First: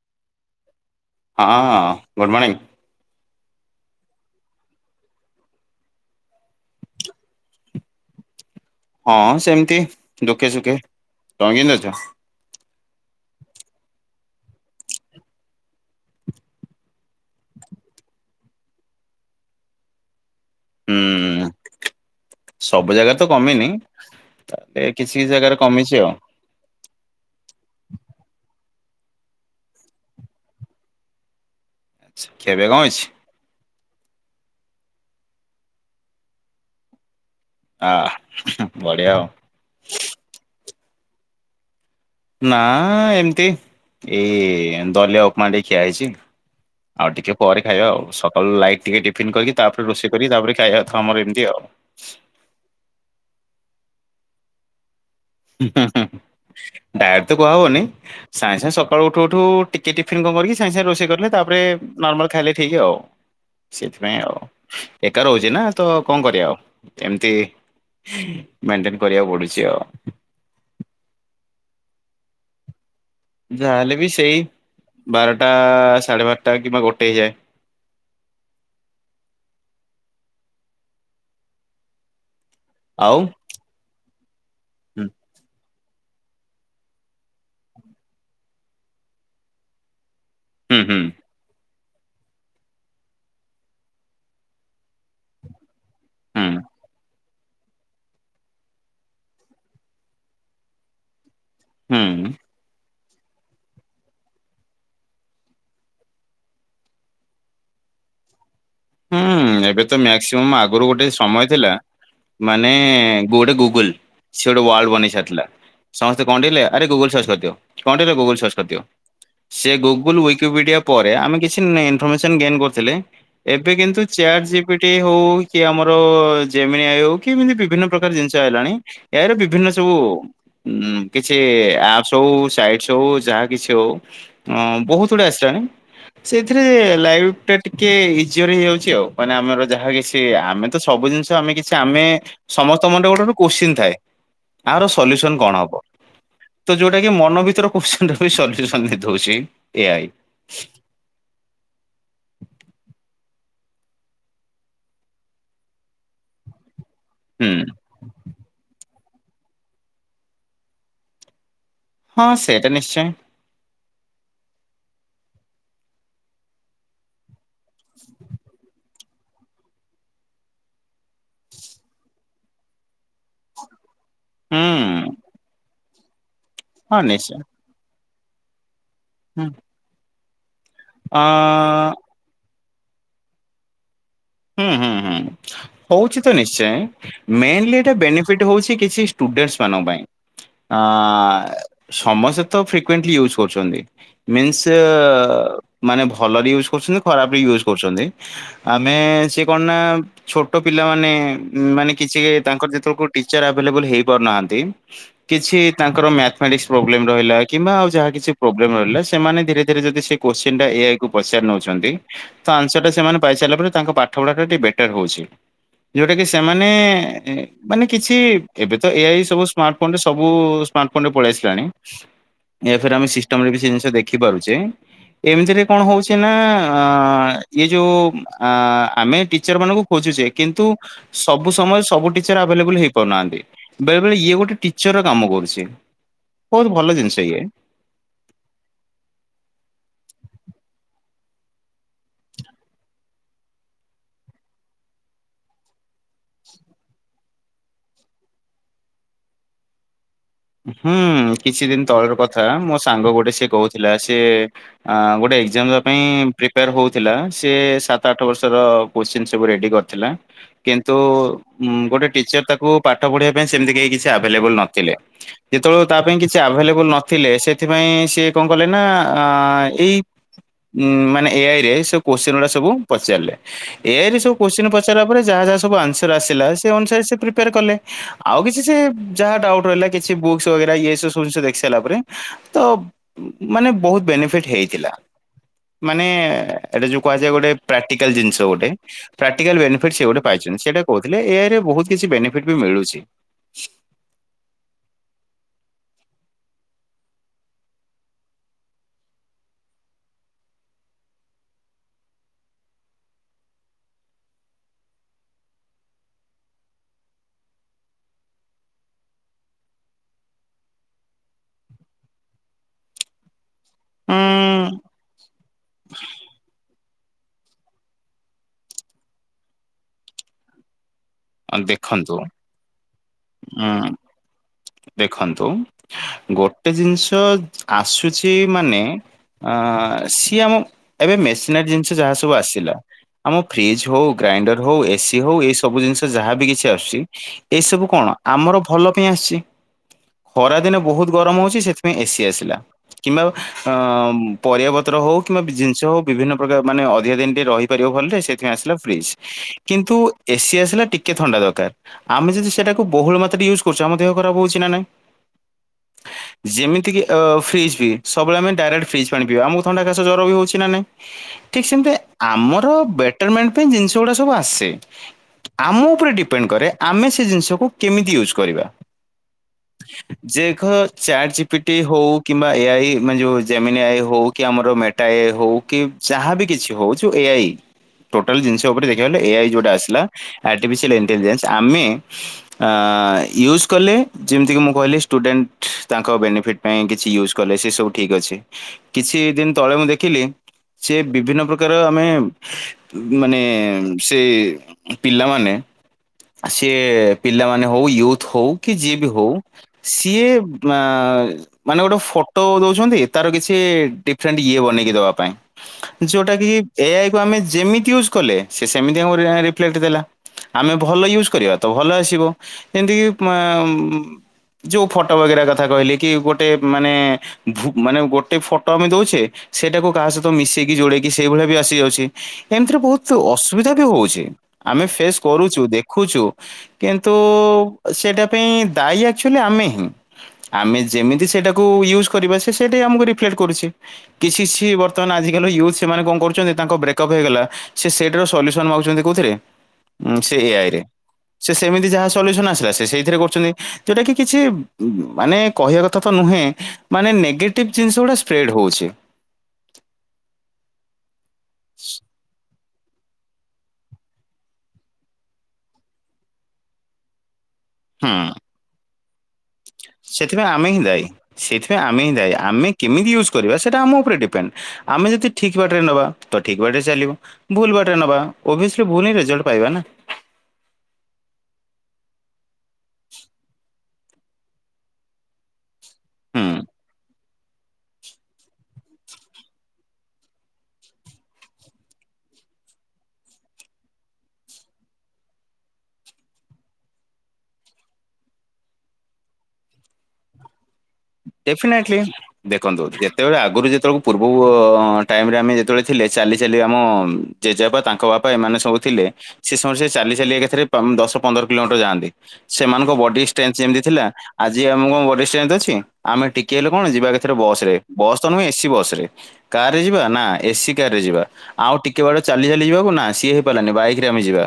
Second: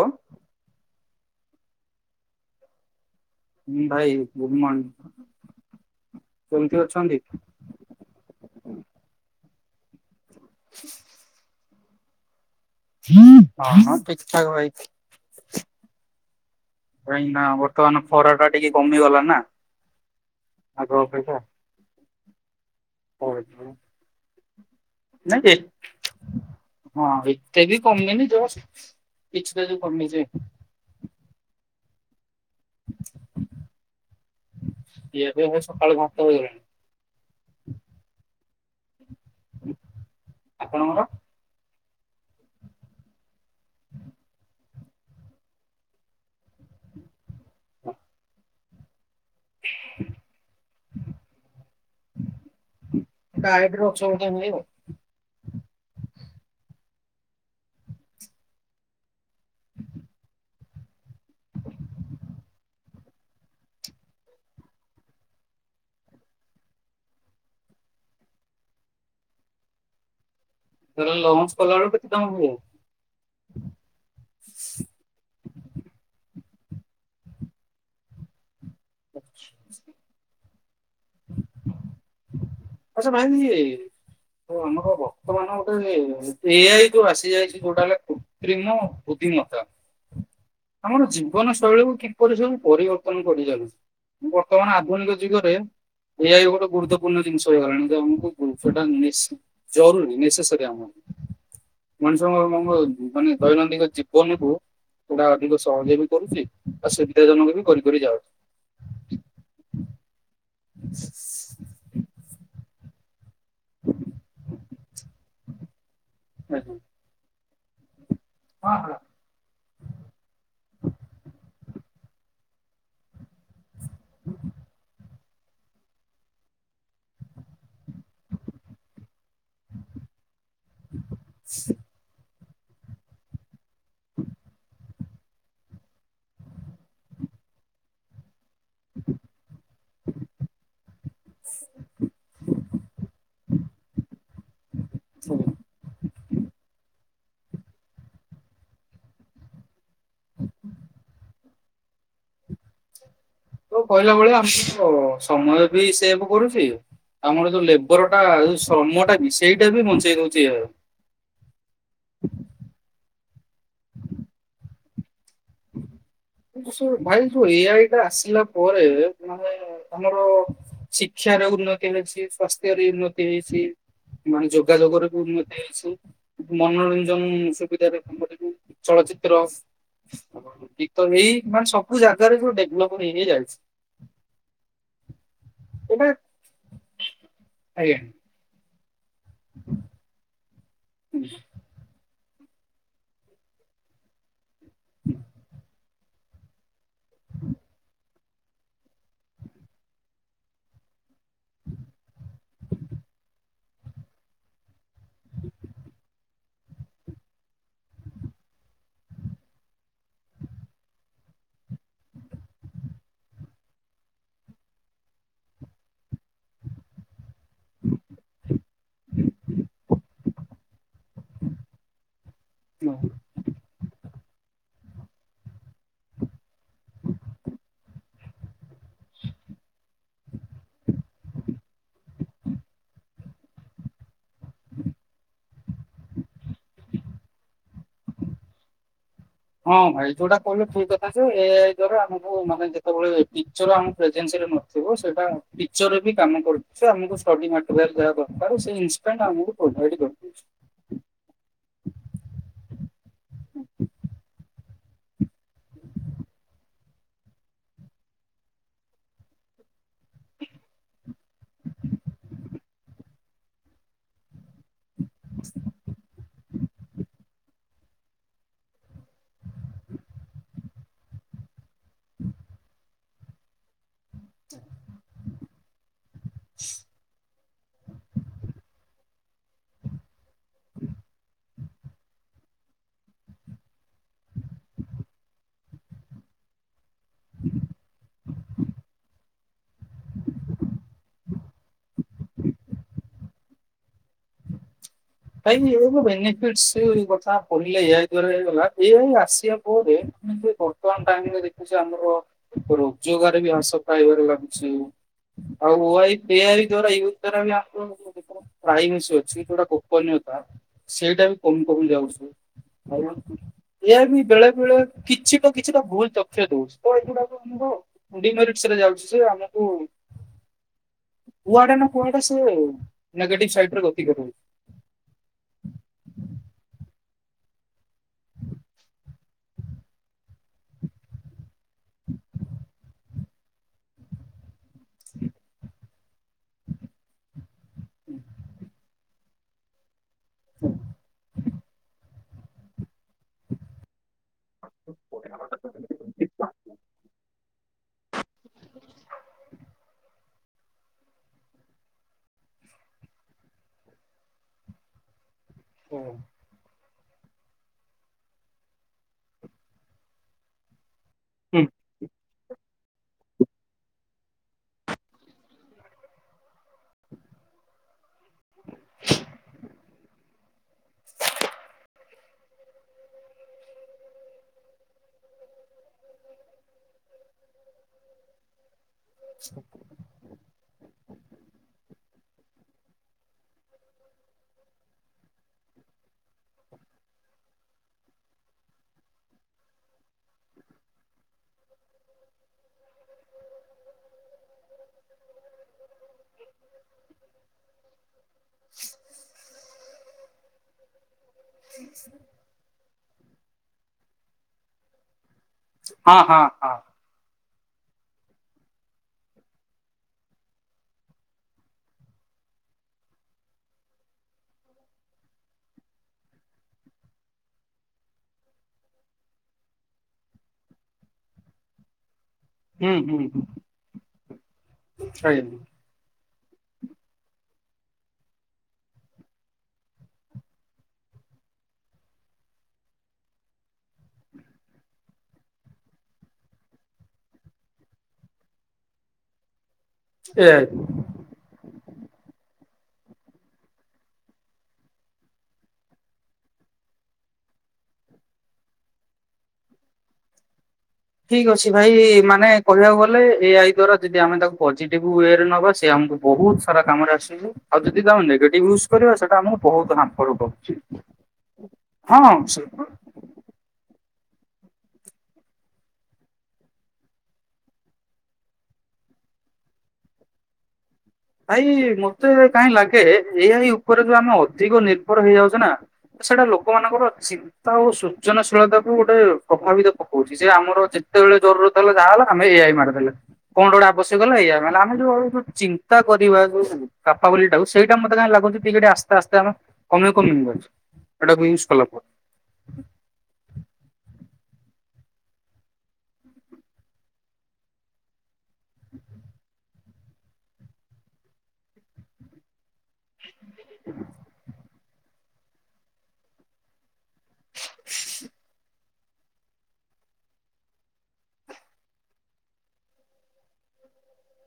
କଁ। ହଁ good morning. ହୁଁ ଭାଇ ଗୁଡ୍ ମଣ୍ଣିଂ କେମିତି ଅଛନ୍ତି। ହଁ ସେମିତି ଦୁଃଖେ ସୁଖେ ତମେ କେଁତି ଅଛ। ହଁ ହଁ ଠିକ୍ ଠାକ୍ ଭାଇ। କାଇଁ ନା ବର୍ତ୍ତମାନ ଖରା ଟା ଟିକେ କମିଗଲା ନା ଆଗ ଅପେକ୍ଷା। ହୁଁ ସବୁ ଜାଗା ରେ ତ କମିନି ତାହେଲେ କିଛି କିଛି ନାଇଁ ଜାଗାରେ କମିଛି ଆଉ। ହଁ ଏତେ ବି କମିନି ଯଷ୍ଟ୍ କିଛି ଟା କମିଛି। ଖିଆ ପିଆ କଁ ହେଇଛି। ଖିଆ ପିଆ ଭାଇ ସକାଳ ଭାତ ହେଇଗଲାଣି। ଆ ହୁଁ ହୁଁ ବଢ଼ିଆ ଆଉ। ଆପଣଙ୍କର। ନା ଏମିତି ଏଇ ଦଲିଆ ଉପମା ଟିକେ ଖିଆ ହେଇଛି। ଆଉ ଟିକେ ପରେ ଖାଇବା ଆଉ ସକାଳୁ ଲାଇଟ୍ ଟିକେ ଟିଫିନ୍ କରିକି ତାପରେ ରୋଷେଇ କରିକି ତାପରେ ଖାଇବା କଥା ଆମର ଏମିତି ଆଉ। ଡାଇଟ୍ ରେ ଅଛ ବୋଧେ ଆଉ। ହିହହିହ। ଡାଇଟ୍ ତ କୁହାହବନି ସାଙ୍ଗେ ସାଙ୍ଗେ ସକାଳୁ ଉଠୁ ଉଠୁ ଟିକେ ଟିଫନ୍ କଣ କରିକି ସାଙ୍ଗେ ସାଙ୍ଗେ ରୋଷେଇ କଲେ। ତାପରେ ନର୍ମାଲ ଖାଇଲେ ଠିକ୍ ଆଉ। ସେଥିପାଇଁ ଆଉ ଏକା ରହୁଛି ନା ତ କଣ କରିବା ଆଉ ଏମିତି। ମେଣ୍ଟେନ୍ କରିବାକୁ ପଡୁଛି ଆଉ। ତାହେଲେ ଲଞ୍ଚ କଲା ବେଳକୁ କେତେ ଟାଇମ୍ ହୁବ। ଯାହାହେଲେ ବି ସେଇ ବାରଟା ସାଢେ ବାରଟା କିମ୍ବା ଗୋଟେ ହେଇଯାଏ। ଆ। ଆଚ୍ଛା ଆଉ ଭାଇ। ଆମର ହୁଁ ବର୍ତ୍ତମାନ ଏ ଆଇ ଯୋଉ ଆସିଯାଇଛି କୋଉଟାହେଲା କୃତ୍ରିମ ବୃଢ଼ିମତା ହୁଁ ହୁଁ ଆମର ଜୀବନ ଶୈଳୀକୁ କିପରି ସବୁ ପରିବର୍ତ୍ତନ କରିଚାଲିଛି? ବର୍ତ୍ତମାନ ଆଧୁନିକ ଯୁଗରେ ଏ ଆଇ ଗୋଟେ ଗୁରୁତ୍ୱପୂର୍ଣ୍ଣ ଜିନିଷ। ତ ହେଇଗଲାଣି ତ ଆମକୁ ଜିନିଷଟା ନିସ୍ ଜରୁରୀ ନେସେସରୀ ହୁଁ ଆମର। ହୁଁ ମଣିଷଙ୍କ [unintelligible] ମାନେ ଦୈନଦିନ ଜୀବନକୁ ଗୁଡା ଅଧିକ ସହଜ ବି କରୁଛି ଆଉ ସୁବିଧା ଜନକ ବି କରିିକରି ଯାଉ ହୁଁ, ଏବେ ତ ମାକ୍ସିମୁମ୍ ଆଗରୁ ଗୋଟେ ସମୟ ଥିଲା ମାନେ ଗୋଟେ ଗୁ ଗୁଗୁଲ ସିଏ ଗୋଟେ ୱାର୍ଲଡ ବନେଇ ସାରିଥିଲା, ସମସ୍ତେ କଣ ଟିକେହେଲେ ଆରେ ଗୁଗଲ ସର୍ଚ୍ଚ କରିଦିଅ। କଣ ଟିକେହେଲେ ଗୁଗୁଲ ସର୍ଚ୍ଚ କରିଦିଅ। ସେ ଗୁଗୁଲ ୱିକିପିଡିଆ ପରେ ଆମେ କିଛି ନେ ଇନଫର୍ମେସନ ଗେନ୍ କରୁଥିଲେ। ଏବେ କିନ୍ତୁ ଚାଟ୍ ଜିପିଟି ହଉ କି ଆମର ଜେମିନିଆ ଆଇ ହଉ, କି ଏମିତି ବିଭିନ୍ନ ପ୍ରକାର ଜିନିଷ ଆଇଲାଣି। ଏ ଆଇ ର ବିଭିନ୍ନ ସବୁ ଉଁ କିଛି ଆପ୍ ସବୁ ସାଇଟ୍ ସବୁ ଯାହା କିଛି ହଉ ବହୁତ ଗୁଡେ ଆସିଲାଣି। ସେଇଥିରେ ଲାଇଫ ଟା ଟିକେ [unintelligible] ହେଇଯାଉଛି ଆଉ। ମାନେ ଆମର ଯାହା କିଛି ଆମେ ତ ସବୁ ଜିନିଷ ଆମେ କିଛି ଆମେ ସମସ୍ତଙ୍କ ମୁଣ୍ଡେରେ ଗୋଟେ ଗୋଟେ କୋଶ୍ଚିନ୍ ଥାଏ, ଆର ସଲ୍ୟୁସନ କଣ ହବ? ତ ଯୋଉଟା କି ମନ ଭିତର କୋଷ୍ଚିନଟାର ବି ସଲ୍ୟୁସନଦଉଛି ଏ ଆଇ। ତୋ କହିଲା ଭଳିଆ, ଆମର ସମୟ ବି ସେଭ କରୁଛି ହୁଁ। ଆମର ଯୋଉ ଲେବ ଉପରଟା ଯୋଉ ଶ୍ରମଟା ବି ସେଇଟା ବି ବଞ୍ଚେଇ ବଞ୍ଚେଇ ଯାଉ ହଁ, ସେଇଟା ନିଶ୍ଚୟ। [inaudible] ଶୁଣ ଭାଇ ଯୋଉ ଏ ଆଇ ଟା ଆସିଲା ପରେ ମାନେ ଆମର ଶିକ୍ଷାର ଉନ୍ନତି ହେଇଛି, ସ୍ଵାସ୍ଥ୍ୟର ଉନ୍ନତି ହେଇଛି। ମାନେ ହୁଁ ଯୋଗାଯୋଗରେ ବି ଉନ୍ନତି ହେଇଛି, ହଁ ମନୋରଞ୍ଜନ ନିଶ୍ଚୟ ସୁବିଧାରେ [unintelligible] ଚଳଚିତ୍ର, ହୁଁ ଗୀତ ଅ ଏଇ ମାନେ ସବୁ ତା ରେ ଯଉ ଡେଭଲପ ହେଇ ହେଇ ଯାଇଛି। ହୁଁ ହୁଁ ହୁଁ, ଏଇଟା ହଉଛି ତ ନିଶ୍ଚୟ। ମେନଲି ଏଇଟା ଆଜ୍ଞା। ବେନିଫିଟ ହଉଛି କିଛି ଷ୍ଟୁଡେଣ୍ଟସ୍ ମାନଙ୍କ ପାଇଁ ଅଁ ସମସ୍ତେ ତ ଫ୍ରିକଏଣ୍ଟଲି ୟୁଜ୍ କରୁଛନ୍ତି। ମିନ୍ସ ମାନେ ଭଲରେ ୟୁଜ୍ କରୁଛନ୍ତି, ଖରାପ ୟୁଜ୍ କରୁଛନ୍ତି। ଆମେ ସିଏ କଣ ନା ଛୋଟ ପିଲାମାନେ ମାନେ କିଛି ତାଙ୍କର ଯେତେବେଳ କଉ ଟିଚର ଆଭେଲେବଲ ହେଇପାରୁନାହାନ୍ତି କିଛି ତାଙ୍କର ମ୍ୟାଥମେଟିକସ ପ୍ରୋବ୍ଲେମ ରହିଲା କିମ୍ବା ଆଉ ଯାହା କିଛି ପ୍ରୋବ୍ଲେମ ରହିଲା ସେମାନେ ଧୀରେ ଧୀରେ ଯଦି ସେ କୋଷ୍ଚିନଟା ଏଆଇ କୁ ପଚାରି ନଉଛନ୍ତି ତ ଆନ୍ସର ଟା ସେମାନେ ପାଇସାରିଲା ପରେ, ତାଙ୍କ ପା ଠ ପଢ଼ା ଟିକେ ବେଟର ହଉଛି। ଯୋଉଟା କି ସେମାନେ ମାନେ କିଛି ଏବେ ତ ଏ ଆଇ ସବୁ ସ୍ମାର୍ଟ ଫୋନରେ ସବୁ ସ୍ମାର୍ଟଫୋନରେ ପଳାଇ ଆସିଲାଣି। [inaudible] ଏଥିରେ ଆମେ ସିଷ୍ଟମରେ କିଛି ଜିନିଷ ଦେଖିପାରୁଛେ। ଏମିତିରେ କଣ ହଉଛି ନା ଅ? ଇଏ ଯୋଉ ଆ ଆମେ ଟିଚର ମାନଙ୍କୁ ଖୋଜୁଛେ କିନ୍ତୁ ସବୁ ସମୟରେ ସବୁ ଟିଚର ଆଭେଲେବୁଲ ହେଇପାରୁନାହାନ୍ତି। ବେଳେ ବେଳେ ଇଏ ଗୋଟେ ଟିଚର କାମ କରୁଛି, ବହୁତ ଭଲ ଜିନିଷ ଇଏ। ହଁ, ଭାଇ ଯୋଉଟା କହିଲେ ଠିକ କଥା ଯେ ଏ ଆଇ ଆମକୁ ମାନେ ଯେତେବେଳେ ଟିଚର ଆମ ପ୍ରେସେନ୍ସ ଥିବ ସେଇଟା ଟିଚର ବି କାମ କରୁଚି, ଆମକୁ ଷ୍ଟଡି ମ୍ୟାଟେରିଆଲ ଯାହା ଦରକାର୍ ସେ [unintelligible] ପ୍ରୋଭାଇଡ କରିଛି। ହୁଁ କିଛି ଦିନ ତଳର କଥା ମୋ ସାଙ୍ଗ ଗୋଟେ ସିଏ କହୁଥିଲା ସିଏ ଅ ଗୋଟେ ଏକ୍ଜାମ ଦେବା ପାଇଁ ପ୍ରିପାର ହଉଥିଲା, ସେ ସାତ ଆଠ ବର୍ଷର କୋ୍ଶ୍ଚିନ ସବୁ ରେଡି କରିଥିଲା। କିନ୍ତୁ ହୁଁ ଗୋଟେ ଟିଚର୍ ତାକୁ ପାଠ ପଢ଼ିବା ପାଇଁ ସେମିତି କେହି କିଛି ଆଭେଲେବଲ୍ ନଥିଲେ, ଯେତେବେଳ ତା ପାଇଁ କିଛି ଆଭେଲେବୁଲ୍ ନ ଥିଲେ ସେଥିପାଇଁ ସିଏ କଣ କଲେ ନା ଆ ଏଇ, ଉଁ ମାନେ ଏଆଇ ରେ ସେ କୋଚେନ୍ ଗୁଡ଼ା ସବୁ ପଚାରିଲେ। ଏଆଇ ରେ ସବୁ କୋଚେନ୍ ପଚାରା ପରେ ଯାହା ଯାହା ସବୁ ଆସର, ତ୍ରେ ଆସିଲା ସେ ଅନୁସାରେ ସେ ପ୍ରିପ୍ରାୟର କଲେ ଆଉ କିଛି ଯାହା ଡାଉଟ ରହିଲା କିଛି ବୁକ୍ ବଗେରା ଇଏ ସବୁ ଶୁଣିଛୁ ଦେଖି ସାରିଲା ପରେ ତ ମାନେ ବହୁତ ବେନିଫିଟ୍ ହେଇଥିଲା। ମାନେ ଏଇଟା ଯୋଉ କୁହାଯାଏ ଗୋଟେ ପ୍ରାକ୍ଟିକାଲ୍ ଜିନିଷ ଗୋଟେ, ପ୍ରାକ୍ଟିକାଲେନିଫିଟ ସେ ଗୋଟେ ପାଇଛନ୍ତି ସେଇଟା କହୁଥିଲେ ଏଆଇ ରେ ବହୁତ କିଛି ବେନିଫିଟ୍ ବି ମିଳୁଛି। କାଇହିଁକି ଏଇଠୁ ବେନିଫିଟସ୍ ସେ କଥା ପଢ଼ିଲେ ଏଆଇ ଦ୍ଵାର ହେଇଗଲା ଏଆଇ ଆସିବା ପରେ, ହୁଁ ସେବର୍ତ୍ତମାନ ଟାଇମରେ ଦେଖୁଛେ ଆମର, ରୋଜଗାର ବି ହାସ ପାଇବାରେ ଲାଗୁଛି। ଆଉ ଓଆଇ ଏଆଇ ଦ୍ଵାରା ଇୟୁଜ୍ କରା ଆପଣ [unintelligible] ପାଇମ୍ ଅଛି ଜଉଟାକୋ, ଗୋନୀୟତା ସେଇଟା ବି କମି କମି ଯାଉଛୁଉ [unintelligible] ଏହା ବି ବେଳେ ବେଳେ କିଛି ତ କିଛି ତ ଭୁଲ ତକ୍ଷ୍ୟ ଦଉଛି। ଆଉ ଏଗୁଳାକ କୁହ ଡିମେଟରେ ଯାଉଛି ଯେ ଆମକୁ, ଉଁ କୁଆଡ଼େ ନା ଦେଖନ୍ତୁ କୁଆଊଡେ ସେ ନେଗେଟିଭ ଉଁ ସାଇଡରେ ଗତି କରୁଛି, ଦେଖନ୍ତୁ ଗୋଟେ ଜିନିଷ ଆସୁଛି ମାନେ, ଆ ସିଏ ଆମ ଏବେ ମେସିନାରୀ ଜିନିଷ ଯାହା ସବୁ ଆସିଲା, ଆମ ଫ୍ରିଜ୍ ହଉ ଗ୍ରାଇଣ୍ଡର ହଉ ଏସିି ହଉ ଏଇ ସବୁ ଜିନିଷ ଯାହାବି କିଛି ଆସୁଛି, ଏଇ ସବୁ କଣ ଆମର ଭଲ ପାଇଁ ଆସିଛି। ଖରାଦିନେ ବହୁତ ଗରମ ହଉଛି ସେଥିପାଇଁ ଏସି ଆସିଲା କିମ୍ବା ଆମ୍, ପରିବାପତ୍ର ହଉ କିମ୍ବା ଜିନିଷ ହଉ ବିଭିନ୍ନ ପ୍ରକାର ମାନେ ଅଧିକା ଦିନ ଟେ ରହିପାରିବ ଭଲଟେ ସେଇଥିାଇଁ ଆସିଲା ଫ୍ରିଜ୍। କିନ୍ତୁ ଏସି ଆସିଲା, ଟିକେ ଥଣ୍ଡା ଦରକାର ଆମେ ଯଦି ସେଟାକୁ ବହୁଳ ମାତ୍ରାରେ ୟୁଜ୍ କରୁଛୁ ଆମେ ଦେହ ଖରା ହଉଛି ନାଇଁ? ହୁଁ, ଯେମିତି କିି ଅ ଫ୍ରିଜ୍-ଫ୍ରିଜ୍ ସବୁବେଳେ ଆମେ ଡାଇରେଟ୍ ଫ୍ରିଜ୍ ପାଣି ପିୟୁ ଆମକୁ ଥଣ୍ଡା ଘାସ ଜର ବି ହଉଛି ନା ନାଇଁ, ଠିକ୍ ସେମତି ଆମର ବେଟରମେଣ୍ଟ ପାଇଁ ଜିନିଷ ଗୁଡ଼ା ସବୁ ଆସେ, ଆମ ଉପରେ ଡିପେଣ୍ଡ କରେ ଆମେ ସେ ଜିନିଷକୁ କେମିତି ୟୁଜ୍ କରିବା। ଯେଖ ଚେଟ୍ ଜିପିଟି ହଉ କିମ୍ବା ଏ ଆଇ ମାନେ ଯୋଉ ଜମିନି ଆଇ ହଉ କି ଆମର ମେଟ୍, ଟା ଏ ହଉ କି ଯାହାବ କିଛି ହଉ ଯୋଉ ଏଆଇ, ଟୋଟାଲ ଜିନିଷ ଉପରେ ଦେଖିବାନି ଏଆଇ ଯୋଉଟା ଆସିଲା ଆଟିଫିସିଆଲ ଇନ୍ ଣ୍ଟେଲିଜେଣ୍ଟ ଆମେ, ଆଉ ୟୁଜ୍ କଲେ ଯେମିତିକି ମୁଁ କହିଲି ଷ୍ଟୁଡେଣ୍ଟ ତାଙ୍କ ବେନିଫିଟ୍, ପାଇଁ କିଛି ୟୁଜ୍ କଲେ ସେ ସବୁ ଠିକ ଅଛି କିଛି ଦିନ ତଳେ ମୁଁ ଦେଖିଲି, ସେ ବିଭିନ୍ନ ପ୍ରକାର ଆମେ ମାନେ ସେ, [unintelligible] ପିଲାମାନେ ସିଏ ପିଲାମାନେ ହଉ ୟୁଥ୍ ହଉ କି ଯିଏ ବି ହଉ, ସିଏ ମା ମାନେ ଗୋଟେ ଫଟୋ ଦଉଛନ୍ତି। ତାର କିଛି ଡିଫରେଣ୍ଟ ଇଏ ବନେଇକି ଦେବା ପାଇଁ ହଁ ଯୋଉଟା ହଁ କି ହଁ। ଏଆଇ, ତୁ ଆମେ ଜେମିତି ୟୁଜ୍ କଲେ ସେ ସେମିତି [unintelligible] କ୍ଲେଟ୍ ଦେଲା ଆମେ ଭଲ ୟୁଜ୍ କରିବା ତ ଭଲ ଆସିବ ଏମିତି ମା [unintelligible] ଯୋଉ ଫଟୋ ବଗେରା କଥା କହିଲି କି ଗୋଟେ ମାନେ, ଭୁ ମାନେ ଗୋଟେ ଫଟୋ ଆମେ ଦଉଛେ ସେଇଟାକୁ କାହା ସହିତ ମିଶେଇକି ଯୋଡ଼େଇକି ସେଇଭଳିଆ ବି ଆସି ସେ, ଏମିତିରେ ହୁଁ ବହୁତ ହୁଁ ଅସୁବିଧା ବି ହଉଛି ଆମେ ଫେସ୍ କରୁଛୁ, ଆଜ୍ଞା ଦେଖୁଛୁ କିନ୍ତୁ ସେଇଟା ପାଇଁ ଦାୟୀ ଆକ୍ଚୁଆଲି ଆମେ ହିଁ, ଆମେ ଯେମିତି ସେଇଟାକୁ ୟୁଜ୍ କରିବା ସେ ସେଇଟା ଆମକୁ ରିଫ୍ଲେକ୍ଟ କରୁଛି। କିଛି କିଛି ବର୍ତ୍ତମାନ ଆଜିକାଲି ୟୁଜ୍ ସେମାନେ କ କରୁଛନ୍ତି ତାଙ୍କ ବ୍ରେକଅପ୍ ହେଇଗଲା, ସେ ସେଟା ର ସଲ୍ୟୁସନ ମାଗୁଛନ୍ତି କୋଉଥିରେ ସେ ଏ ଏଆଇରେ, ସେ ସେମିତି ଯାହା ସଲ୍ୟୁସନ ଆସିଲା ସେ ସେଇଥିରେ କରୁଛନ୍ତି ଯୋଉଟା କି କିଛି ଉବ୍ ମାନେ କହିବା କଥା ତ ନୁହେଁ, ମାନେ ନେଗେଟିଭ୍ ଜିନିଷ ଗୁଡ଼ା ସ୍ପ୍ରେଡ଼୍ ହେଉଛି। ଠିକ୍ ଅଛି ଭାଇ ମାନେ, କହିବାକୁ ଗଲେ ଏ ଆଇ ଦ୍ଵା ଯଦି ଆମେ ତାକୁ ପଜିଟିଭ ୱରେ ନବା ସେ ଆମକୁ ବହୁତ ସାରା କାମରେ ଆସିବୁ, ଆଉ ଯଦି ତମେ ହୁଁ ନେଗେଟିଫ୍ ୟୁଜ କରିବା ସେଟା ଆମୁ ସେଥିପାଇଁ ଆମେ ହିଁ ଦାଇ ସେଥିପାଇ ଆମେ ହିଁ ଦାଇ ହଁ ଆମେ କେମିତି ୟୁଜ୍, କରିବା ସେଇଟା ଆମ ଉପରେ ଡିପେଣ୍ଡ ଆମେ ଯଦି ଠିକ୍ ବାଟରେ ନେବା ତ ଠିକ୍ ବାଟରେ ଚାଲିବ, ଭୁଲ ବାଟରେ ନେବା ଅବେସ୍ଲି ଭୁଲ ହିଁ ରେଜଲ୍ଟ ପାଇବା ନା ଭାଇ ମତେ କାହିଁ ଲାଗେ ଏଇଆଇ ଉପରେ ଯୋ ଆମେ ଅଧିକ ନିର୍ଭ ହେଇଯାଉଛେ ନା। ସେଇଟା ହୁଁ ଲୋକମାନଙ୍କର ସୀତା ଓ ସୃଜନଶୀଳତା କୁ ଗୋଟେ ପ୍ରଭାବିତ ପକଉଛି ଯେ ଆମର ଯେତେବେଳେ ଜରୁର ଯହାହେଲା ଆମେ ଏଆଇ ମାଡଖାଇଲେ କଣ ଗୋଟେ ଆବଶ୍ୟକ ହେ ଏଆଇରେ ଆମେ ଯୋଉ [unintelligible] ତା କରିବା କପାଲି ଟାକୁ ସେଇଟା ମତେ କହିଁ ଲାଗୁଛିିକେ ଆସ୍ତେ-ଆସ୍ତେ ଆମ [unintelligible] ଗଛ ଡେଫିନେଟଲି। ଦେଖନ୍ତୁ ଯେତେବେଳେ ଆଗରୁ ଯେତେବେଳକୁ ପୂର୍ବ ଟାଇମରେ ଆମେ ଯେତେବେଳେ ଥିଲେ ଚାଲି ଚାଲି ଆମ ଜେଜେବା ତାଙ୍କ ବାପା ଏମାନେ ସବୁ ଥିଲେ ସେ ସବୁ ସେ ଚାଲି ଚାଲି ଏକାଥରେ ତମ୍ ଦଶ ପନ୍ଦର କିଲୋମିଟର ଯାଆନ୍ତି। ସେମାନଙ୍କ ବଡି ଇସ୍ଟ୍ରେନ୍ଜ୍ ଯେମିତି ଥିଲା ଆଜି ଆମ ବଡି ଇସ୍ଟ୍ରେନ୍ଜ୍ ଅଛି ଆମେ ଟିକେ ହେଲେ କଣ ଯିବା, ଏଥିରେ ବସ୍ ରେ ବସ୍ ତ ନୁହେଁ ଏସି ବସ ରେ କାର ରେ ଯିବା ନା ଏସି କାର ରେ ଯିବା। ଆଉ ଟିକେ ବେଳେ ଚାଲି-ଚାଲି ଯିବାକୁ ନା ସିଏ ହେଇପାରିଲାନି ବାଇକ ରେ ଆମେ ଯିବା,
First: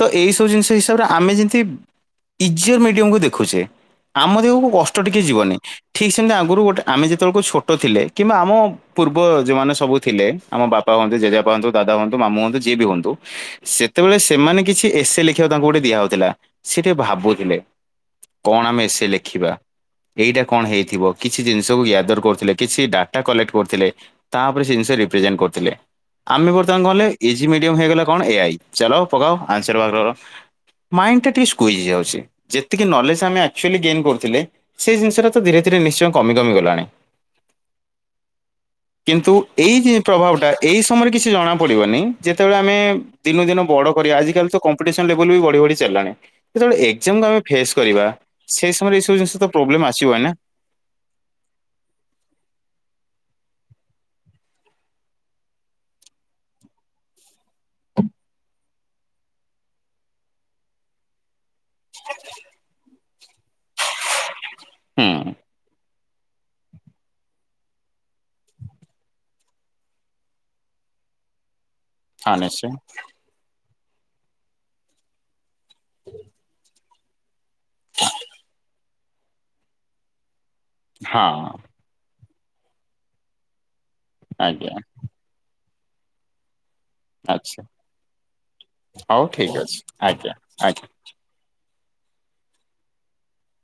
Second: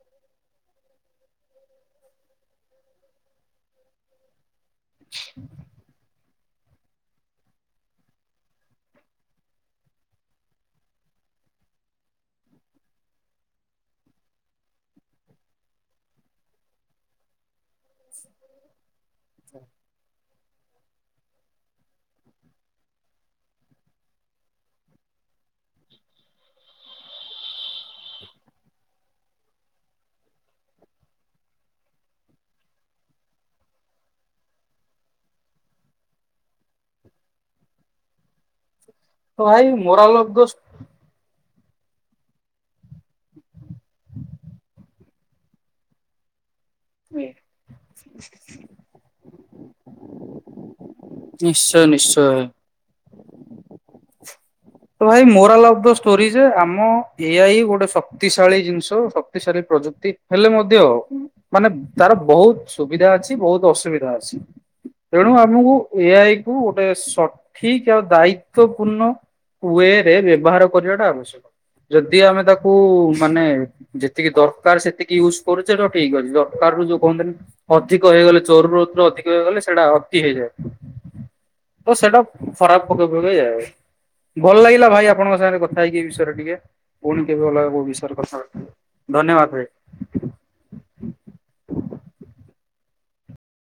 ତ ଏଇ ସବୁ ଜିନିଷ ହିସାବରେ ଆମେ ଯେମିତି, ଇଜିୟର୍ ମିଡିୟମକୁ ଦେଖୁଛେ ଆମ ଦେହକୁ ଅଷ୍ଟ ଟିକେ ଯିବନି, ଠିକ୍ ସେମିତି ଆଗରୁ ଗୋଟେ ଆମେ ଯେତେବେଳକୁ ଛୋଟ ଥିଲେ କିମ୍ବା ଆମ, ପୂର୍ବ ଯଉମାନେ ସବୁ ଥିଲେ ଆମ ବାପା ହୁଅନ୍ତୁ ଜେଜେ ବାପା ହୁଅନ୍ତୁ ଦାଦା ହୁଅନ୍ତୁ ମାମୁ ହୁଅନ୍ତୁ ଯିଏ ବି ହୁଅନ୍ତୁ, ସେତେବେଳେ ସେମାନେ କିଛି ଏସେ ଲେଖିବାକୁ ତାଙ୍କୁ ଗୋଟେ ଦିଆହଉଥିଲା ସେ ଟିକେ ଭାବୁଥିଲେ। କଣ ଆମେ ଏସେ ଲେଖିବା ଏଇଟା କଣ ହେଇଥିବ କିଛି ଜିନିଷକୁ ୟାଦର କରୁଥିଲେ କିଛି ଡାଟା କଲେକ୍ଟ କରୁଥିଲେ। ତାପରେ ସେ ଜିନିଷ ରିଫ୍ଲେଜନ୍ କରିୁଥିଲେ ଆମେ ବର୍ତ୍ତମାନ କହିଲେ ଇଜି ମିଡିୟମ ହେଇଗଲା କଣ ଏଆଇ ଚାଲ ପକାଅ ଆନ୍ସର ବାହାର କର, ମାଇ ଟା ଟିକେ ସ୍କୁ ଯାଉଛି ଯେତିକି ନଲେଜ ଆମେ ଆକ୍ଚୁଲି ଗେନ୍ କରୁଥିଲେ ସେ ଜିନିଷ ଟାକ୍ ତ ଧୀରେ-ଧୀରେ ନିଶ୍ଚୟ କମି-କମି ଗଲାଣି। କିନ୍ତୁ ତ ଭାଇ ଏଇ ଯେ ମୋରାଲ ଅଫ ପ୍ରଭାବ ଦ ଟା ଏଇସ୍ ତମର କିଛି ଜଣା ପଡିବନି ଯେତେବେଳେ ଆମେ ଦିନୁ-ଦିନୁ ବଡ଼ କରିବା ଆଜ କାଲି ତ କମ୍ପିଟିସନ୍ ଲେବଲ ବି ବଢ଼ି-ବଢ଼ି ଚାିଲାଣି। ଯେତେବେଳେ ଏକ୍ଜାମକୁ ଷ୍ଟୋରି ଆମେ ଫେସ କରିବା ସେଇ ସମୟରେ ଏସବୁ ଜିନିଷ ତ ପ୍ରୋବ୍ଲେମ ଆସିବ ନା, ନିଶ୍ଚୟ ନିଶ୍ଚୟ। ତ ଭାଇ ମୋର ଦ ଷ୍ଟୋରି ଯେ ଆମ ଏଆଇ ହି ଗୋଟେ ଶକ୍ତିଶାଳୀ ଜିନିଷ ସ, ସକ୍ତି ସଳି ପ୍ରଯୁକ୍ତି ହେଲେ ମଧ୍ୟ ମାନେ ତାର ବହୁତ ସୁବିଧା ଅଛି। ବହୁତ ଅସୁବିଧା ଅଛି ହୁଁ ତେଣୁ ଆମକୁ, ଏଆଇକୁ ଗୋଟେ ସଠିକ୍ ଆଉ ଦାୟିତ୍ୱ ପୂର୍ଣ୍ଣ, କୁଏରେ ବ୍ୟବହାର କରିବାଟା ଆବଶ୍ୟକ ଯଦି ହଁ ଆମେ ନିଶ୍ଚୟ ତାକୁ ମାନେ ଯେତିକି ଦରକାର ସେତିକି ୟୁଜ୍ କରୁଛେ ଠିକ୍ ଅଛି ଦରକାର ରୁ ଯୋଉ କହନ୍ତିନି ଅଧିକ ହେଇଗଲେ ଚୋର ରଦ୍ର ଅଧିକ ହେଇଗଲେ ସେଇଟା ଅତି ହେଇଯାଏ। ହାଁ। ତ ସେଇଟା ଖରାପ ପକେଇ ପକେଇ ଯାଏ। ଭଲ ଆଜ୍ଞା ଲାଗିଲା ଭାଇ ଆପଣଙ୍କ ସାଙ୍ଗରେ କଥା ହେଇକି ଏ ବିଷୟରେ ଟିକେ। ପୁଣି କେବେ ଆଚ୍ଛା ଅଲଗା କଉ ବିଷୟରେ କଥା ହଉ ଠିକ ଧନ୍ୟବାଦ ଭାଇ। ଅଛି ଆଜ୍ଞା ଆଜ୍ଞା।